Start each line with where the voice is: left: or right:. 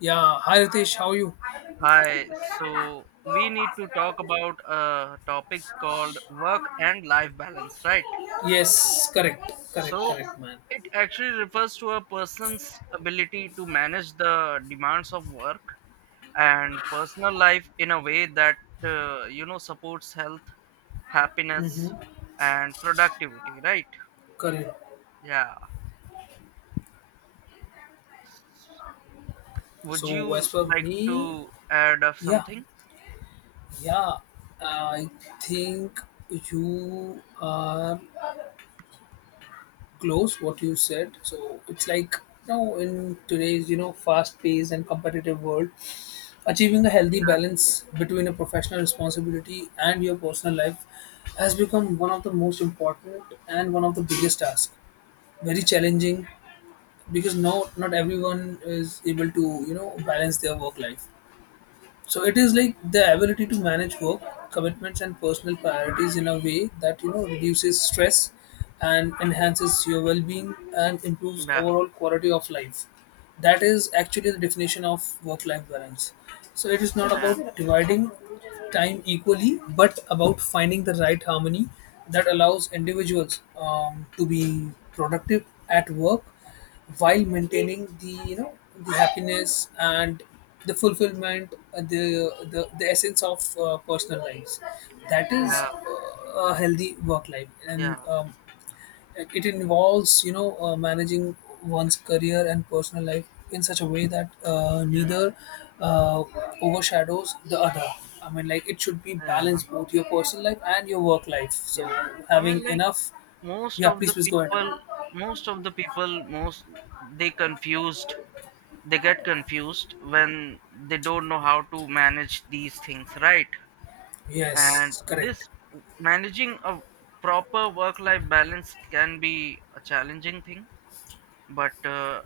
left: Yeah, hi Ritesh, how are you?
right: Hi, so we need to talk about a topic called work and life balance, right?
left: Yes, correct, correct,
right: So
left: correct, man.
right: it actually refers to a person's ability to manage the demands of work and personal life in a way that supports health, happiness,
left: Mm-hmm.
right: and productivity, right?
left: Correct.
right: Yeah. Would
left: So as
right: you
left: for
right: like
left: me,
right: to add up
left: yeah,
right: something?
left: yeah, I think you are close what you said. So it's like now in today's fast paced and competitive world, achieving a healthy balance between a professional responsibility and your personal life has become one of the most important and one of the biggest tasks. Very challenging, because not everyone is able to balance their work life. So it is like the ability to manage work commitments and personal priorities in a way that reduces stress and enhances your well-being and improves
right: Yeah,
left: overall quality of life. That is actually the definition of work-life balance. So it is not
right: yeah,
left: about dividing time equally but about finding the right harmony that allows individuals to be productive at work while maintaining the the happiness and the fulfillment, the essence of personal lives. That is
right: yeah,
left: a healthy work life and
right: yeah,
left: like, it involves, managing one's career and personal life in such a way that
right: yeah,
left: neither uh, overshadows the other. I mean, like it should be
right: yeah, yeah.
left: balanced, both your personal life and your work life. So
right: Yeah, I
left: having
right: mean, like
left: enough,
right: most
left: yeah.
right: of
left: Please,
right: the
left: please go ahead.
right: people, most of the people, most they confused, they get confused when they don't know how to manage these things, right? And
left: Yes, correct.
right: this managing a proper work-life balance can be a challenging thing, but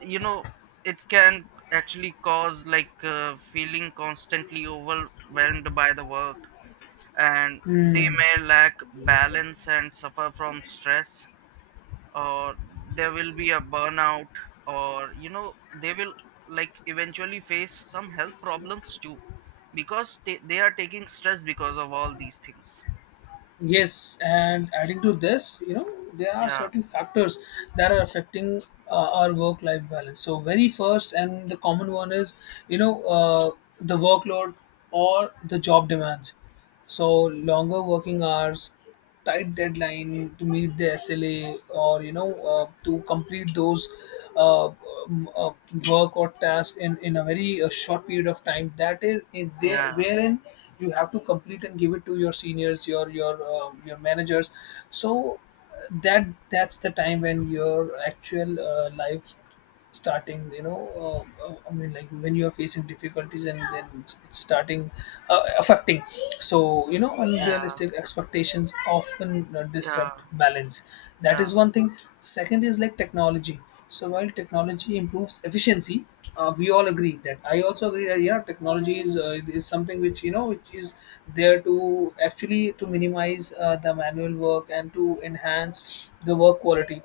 right: you know, it can actually cause feeling constantly overwhelmed by the work, and they
left: Hmm.
right: may lack balance and suffer from stress, or there will be a burnout, or they will like eventually face some health problems too because they are taking stress because of all these things.
left: Yes, and adding to this, you know, there are
right: Yeah,
left: certain factors that are affecting uh, our work life balance. So, very first and the common one is, you know, uh, the workload or the job demands. So, longer working hours, tight deadline to meet the SLA, or to complete those uh, um, uh, work or task in a very short period of time, that is in there
right: yeah,
left: wherein you have to complete and give it to your seniors, your managers. So that's the time when your actual life starting, you know, I mean like when you are facing difficulties, and then it's starting affecting. So you know,
right: yeah,
left: unrealistic expectations often
right: yeah,
left: disrupt balance. That
right: yeah,
left: is one thing. Second is like technology. So while technology improves efficiency, we all agree that, I also agree that, yeah, technology is, is something which you know which is there to actually to minimize the manual work and to enhance the work quality,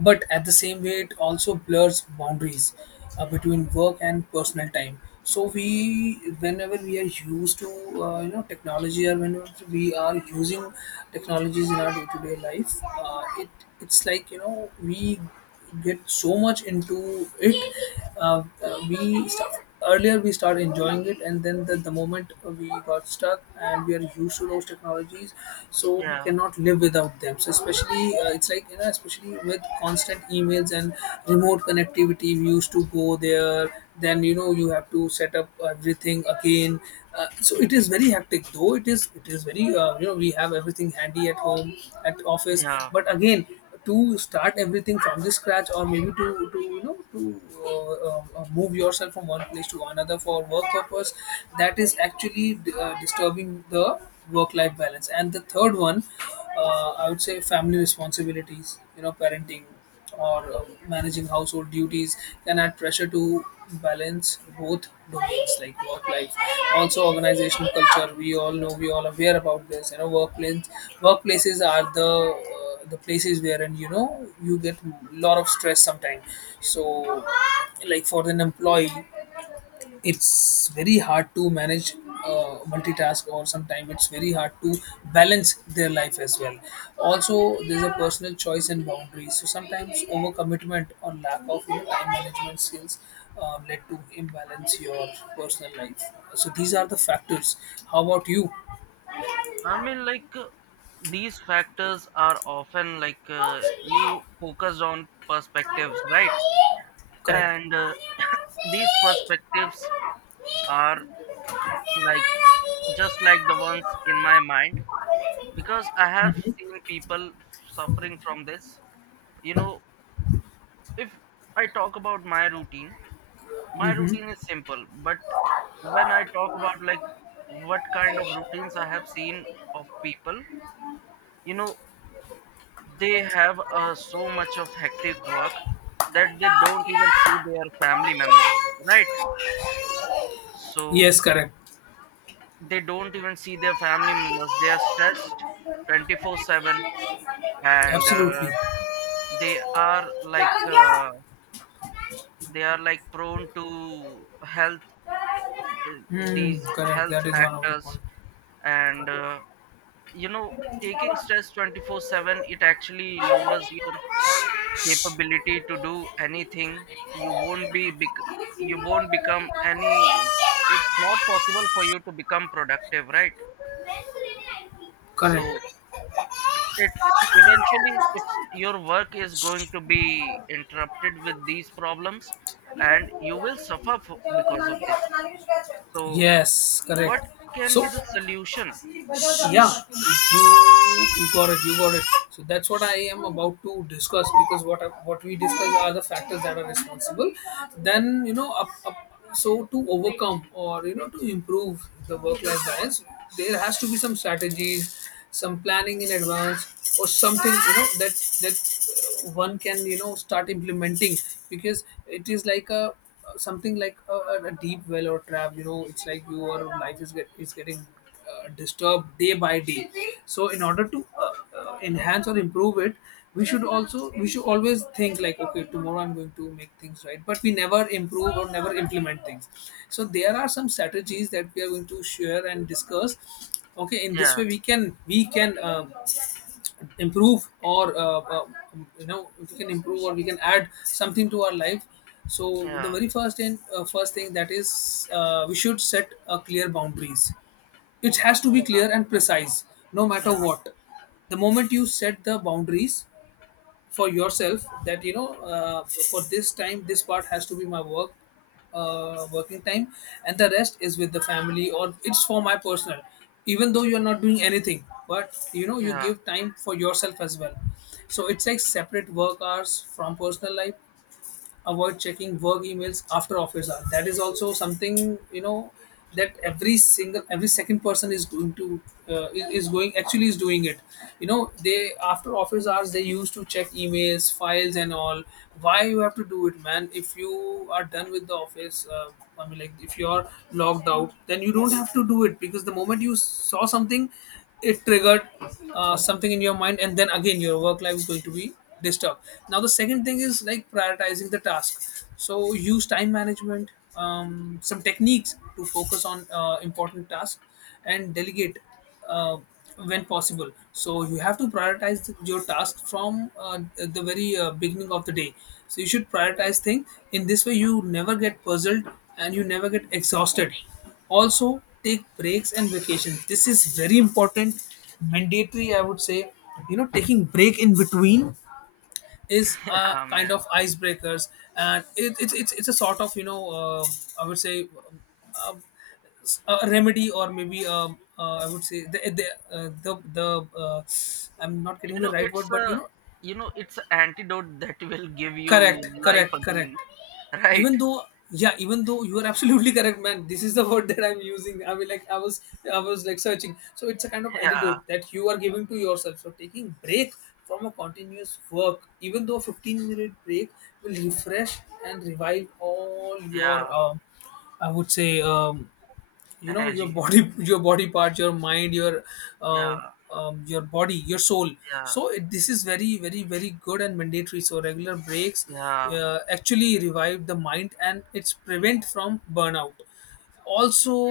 left: but at the same way it also blurs boundaries between work and personal time. So we, whenever we are used to you know technology, or whenever we are using technologies in our day-to-day life, it, it's like you know we get so much into it. We start, earlier we start enjoying it, and then the moment we got stuck and we are used to those technologies, so we
right: yeah,
left: cannot live without them. So especially it's like you know, especially with constant emails and remote connectivity, we used to go there. Then you know you have to set up everything again. So it is very hectic, though it is, it is very you know, we have everything handy at home, at office,
right: yeah.
left: but again, to start everything from the scratch, or maybe to you know to move yourself from one place to another for work purpose, that is actually disturbing the work life balance. And the third one, I would say family responsibilities, you know, parenting or managing household duties can add pressure to balance both domains, like work life. Also organizational culture, we all know, we all aware about this, you know, workplace, workplaces are the places wherein you know you get a lot of stress sometimes. So like for an employee, it's very hard to manage multitask, or sometimes it's very hard to balance their life as well. Also there's a personal choice and boundaries. So sometimes overcommitment or lack of you know, time management skills led to imbalance your personal life. So these are the factors. How about you?
right: i mean like uh, these factors are often you focus on perspectives, right?
left: Correct.
right: and these perspectives are like just like the ones in my mind because I have
left: Mhm.
right: seen people suffering from this. You know, if I talk about my routine, my
left: Mm-hmm.
right: routine is simple. But when I talk about like what kind of routines I have seen of people, you know, they have so much of hectic work that they don't even see their family members, right? So
left: Yes, correct.
right: they don't even see their family members. They are stressed 24/7, and
left: Absolutely.
right: they are like uh, they are like prone to health, uh,
left: Hmm.
right: these
left: Correct.
right: health
left: That is one of the points.
right: factors. And taking stress 24/7, it actually lowers your capability to do anything. you won't be bec- you won't become any, it's not possible for you to become productive, right?
left: Correct.
right: So it eventually it's your work is going to be interrupted with these problems, and you will suffer because of this. So
left: Yes, correct.
right: what can
left: So
right: be the solution?
left: yeah, you, you got it, you got it. So that's what I am about to discuss, because what I- what we discuss are the factors that are responsible. Then you know, up, up so to overcome or you know to improve the work life balance, there has to be some strategies, some planning in advance, or something you know, that one can you know start implementing, because it is like a something like a deep well or trap, you know, it's like your life is get is getting disturbed day by day. So in order to enhance or improve it, we should also, we should always think like, okay, tomorrow I'm going to make things right, but we never improve or never implement things. So there are some strategies that we are going to share and discuss. Okay, in this way
right: Yeah,
left: we can, we can improve or you know, we can improve or we can add something to our life. So the
right: yeah,
left: very first and first thing that is, we should set a clear boundaries. It has to be
right: yeah,
left: clear and precise, no matter
right: yeah,
left: what. The moment you set the boundaries for yourself, that you know, for this time, this part has to be my work, working time, and the rest is with the family or it's for my personal. Even though you're not doing anything, but you know, you
right: yeah,
left: give time for yourself as well. So it's like separate work hours from personal life, avoid checking work emails after office hours. That is also something you know, that every second person is going to is going actually is doing it. You know, they after office hours they used to check emails, files and all. Why you have to do it, man? If you are done with the office, I mean like, if you're logged out, then you don't have to do it. Because the moment you saw something, it triggered something in your mind, and then again your work life is going to be disturbed. Now the second thing is like prioritizing the task. So use time management, some techniques to focus on important tasks and delegate uh, when possible. So you have to prioritize your task from the very beginning of the day. So you should prioritize things. In this way you never get puzzled and you never get exhausted. Also take breaks and vacations, this is very important, mandatory I would say. You know, taking break in between is a
right: yeah,
left: kind
right: man.
left: of icebreakers, and it, it's a sort of you know, I would say, um, a remedy, or maybe I would say uh, the, the uh, I'm not getting
right: You
left: the
right: know,
left: right
right: it's
left: word, but you
right: a,
left: know.
right: you know, it's an antidote that will give you
left: Correct, correct,
right: life
left: correct.
right: again, right?
left: Even though, yeah, even though you are absolutely correct, man. This is the word that I'm using. I mean like I was, I was searching. So it's a kind of
right: Yeah,
left: antidote that you are giving to yourself. So taking break from a continuous work, even though a 15-minute break will refresh and revive all
right: yeah,
left: your I would say, you know, your
right: energy.
left: body your body parts, your mind, uh,
right: Yeah,
left: your body, your soul.
right: yeah,
left: So it, this is very very very good and mandatory. So regular breaks
right: yeah,
left: actually revive the mind and it's prevent from burnout.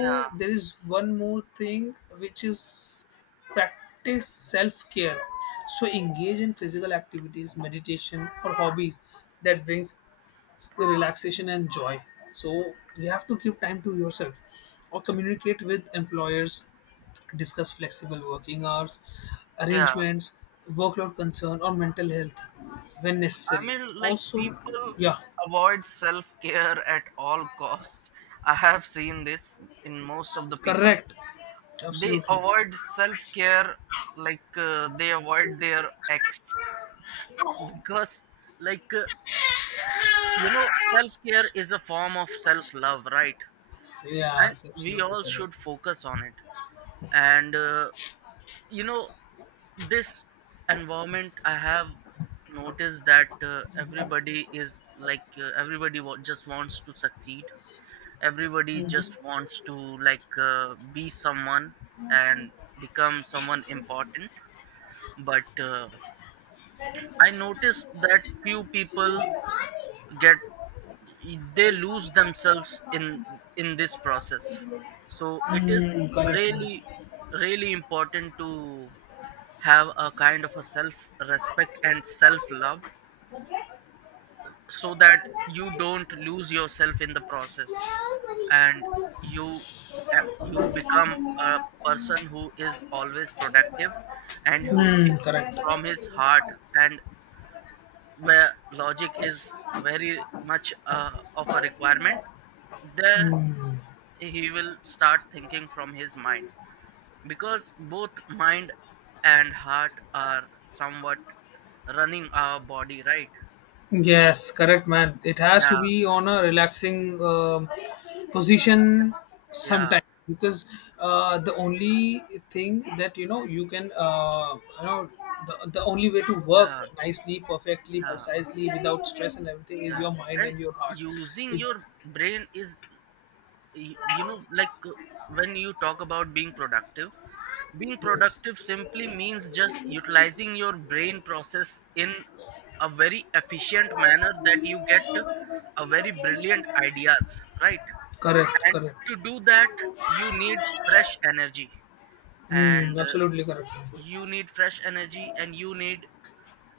right: yeah,
left: there is one more thing which is practice self-care. So engage in physical activities, meditation, or hobbies that brings the relaxation and joy. So you have to give time to yourself, or communicate with employers, discuss flexible working hours
right: yeah.
left: arrangements, workload concern, or mental health when
right: I
left: necessary.
right: mean, like
left: Also,
right: people
left: yeah.
right: avoid self-care at all costs. I have seen this in most of the people.
left: Correct.
right: They
left: Absolutely.
right: avoid self-care, they avoid their ex because like uh, you know self-care is a form of self-love, right? And
left: Yes,
right: we
left: absolutely
right: all
left: correct.
right: should focus on it. And you know this environment, I have noticed that everybody is everybody just wants to succeed. Everybody just wants to be someone and become someone important. But I noticed that few people get, they lose themselves in this process. So it
left: Mm.
right: is
left: Mm, correct.
right: really really important to have a kind of a self respect and self love, so that you don't lose yourself in the process. And you, you
left: Hmm,
right: become a person who is always productive and who thinks
left: correct.
right: from his heart. And where logic is very much of a requirement, there
left: Hmm.
right: he will start thinking from his mind, because both mind and heart are somewhat running our body, right?
left: Yes, correct, man. It has to
right: Yeah,
left: be on a relaxing, position
right: yeah,
left: sometime, because the only thing that you know you can you know, the only way to work
right: yeah,
left: nicely, perfectly,
right: yeah,
left: precisely, without stress and everything is
right: yeah.
left: your mind
right: And
left: and your heart.
right: using
left: If.
right: your brain is, y- you know like uh, when you talk about being productive, being
left: Yes.
right: productive simply means just utilizing your brain process in a very efficient manner, that you get a very brilliant ideas, right?
left: Correct.
right: And
left: Correct.
right: to do that you need fresh energy.
left: Hmm.
right: And
left: Absolutely correct.
right: you need fresh energy and you need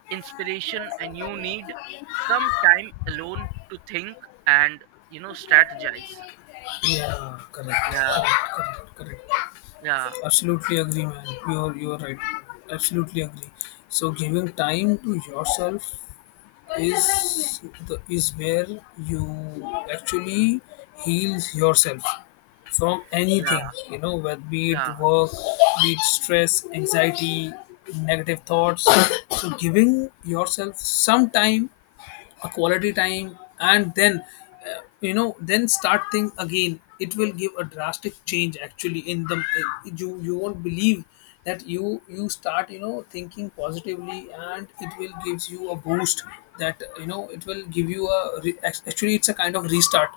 right: inspiration, and you need some time alone to think and you know strategize.
left: Yeah, correct,
right: Yeah,
left: correct, correct, correct.
right: yeah,
left: Absolutely agree, man. You're right. Absolutely agree. So giving time to yourself is the is where you actually heals yourself from
right: yeah,
left: anything. You know, whether be it
right: yeah,
left: work, be it stress, anxiety, negative thoughts. So giving yourself some time, a quality time, and then you know, then start thing again, it will give a drastic change actually in the you, you won't believe that you start you know thinking positively, and it will gives you a boost that you know it will give you a actually it's a kind of restart.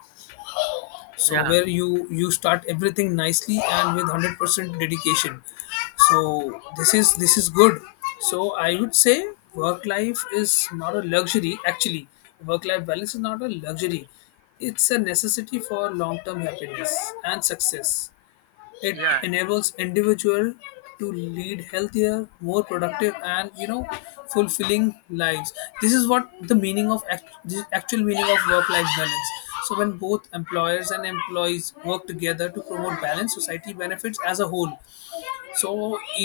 left: So
right: yeah,
left: where you start everything nicely and with 100% dedication. So this is, this is good. So I would say work life is not a luxury actually, work life balance is not a luxury. It's a necessity for long term happiness and success. It
right: yeah,
left: enables individual to lead healthier, more productive, and you know, fulfilling lives. This is what the meaning of the actual meaning of work-life balance. So when both employers and employees work together to promote balance, society benefits as a whole. So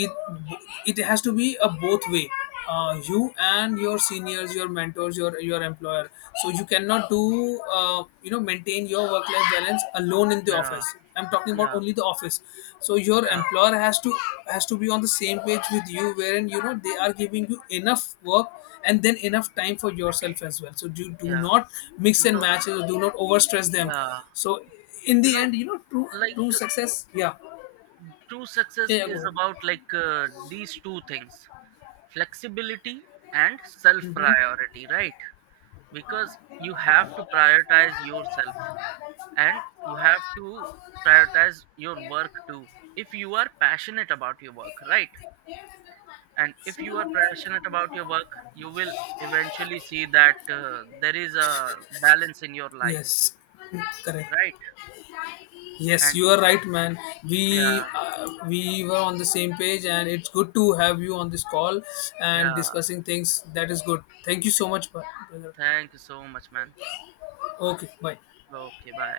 left: it has to be a both way. You and your seniors, your mentors, your employer. So you cannot do you know, maintain your work life balance alone in the
right: yeah,
left: office, I'm talking about
right: yeah,
left: only the office. So your
right: yeah,
left: employer has to, has to be on the same page with you, wherein you know they are giving you enough work and then enough time for yourself as well. So do, do
right: yeah,
left: not mix
right: you
left: and
right: know.
left: match it. Or do not overstress them.
right: Yeah,
left: So in
right: you
left: the
right: know,
left: end, you know, true,
right: like
left: true
right: uh,
left: success. Yeah,
right: true success
left: yeah, yeah
right: is
left: go
right: about these two things: flexibility and self
left: ahead.
right: priority, right? Because you have to prioritize yourself, and you have to prioritize your work too, if you are passionate about your work, right? And if you are passionate about your work,
left: Hmm.
right: you will eventually see that there is a balance in your life,
left: Yes, correct.
right: right?
left: Yes,
right: And
left: you are right, man.
right: yeah,
left: We were on the same page, and it's good to have you on this call and
right: yeah,
left: discussing things. That is good. Thank you so much, brother.
right: thank you so much, man.
left: Okay, bye.
right: Okay, bye.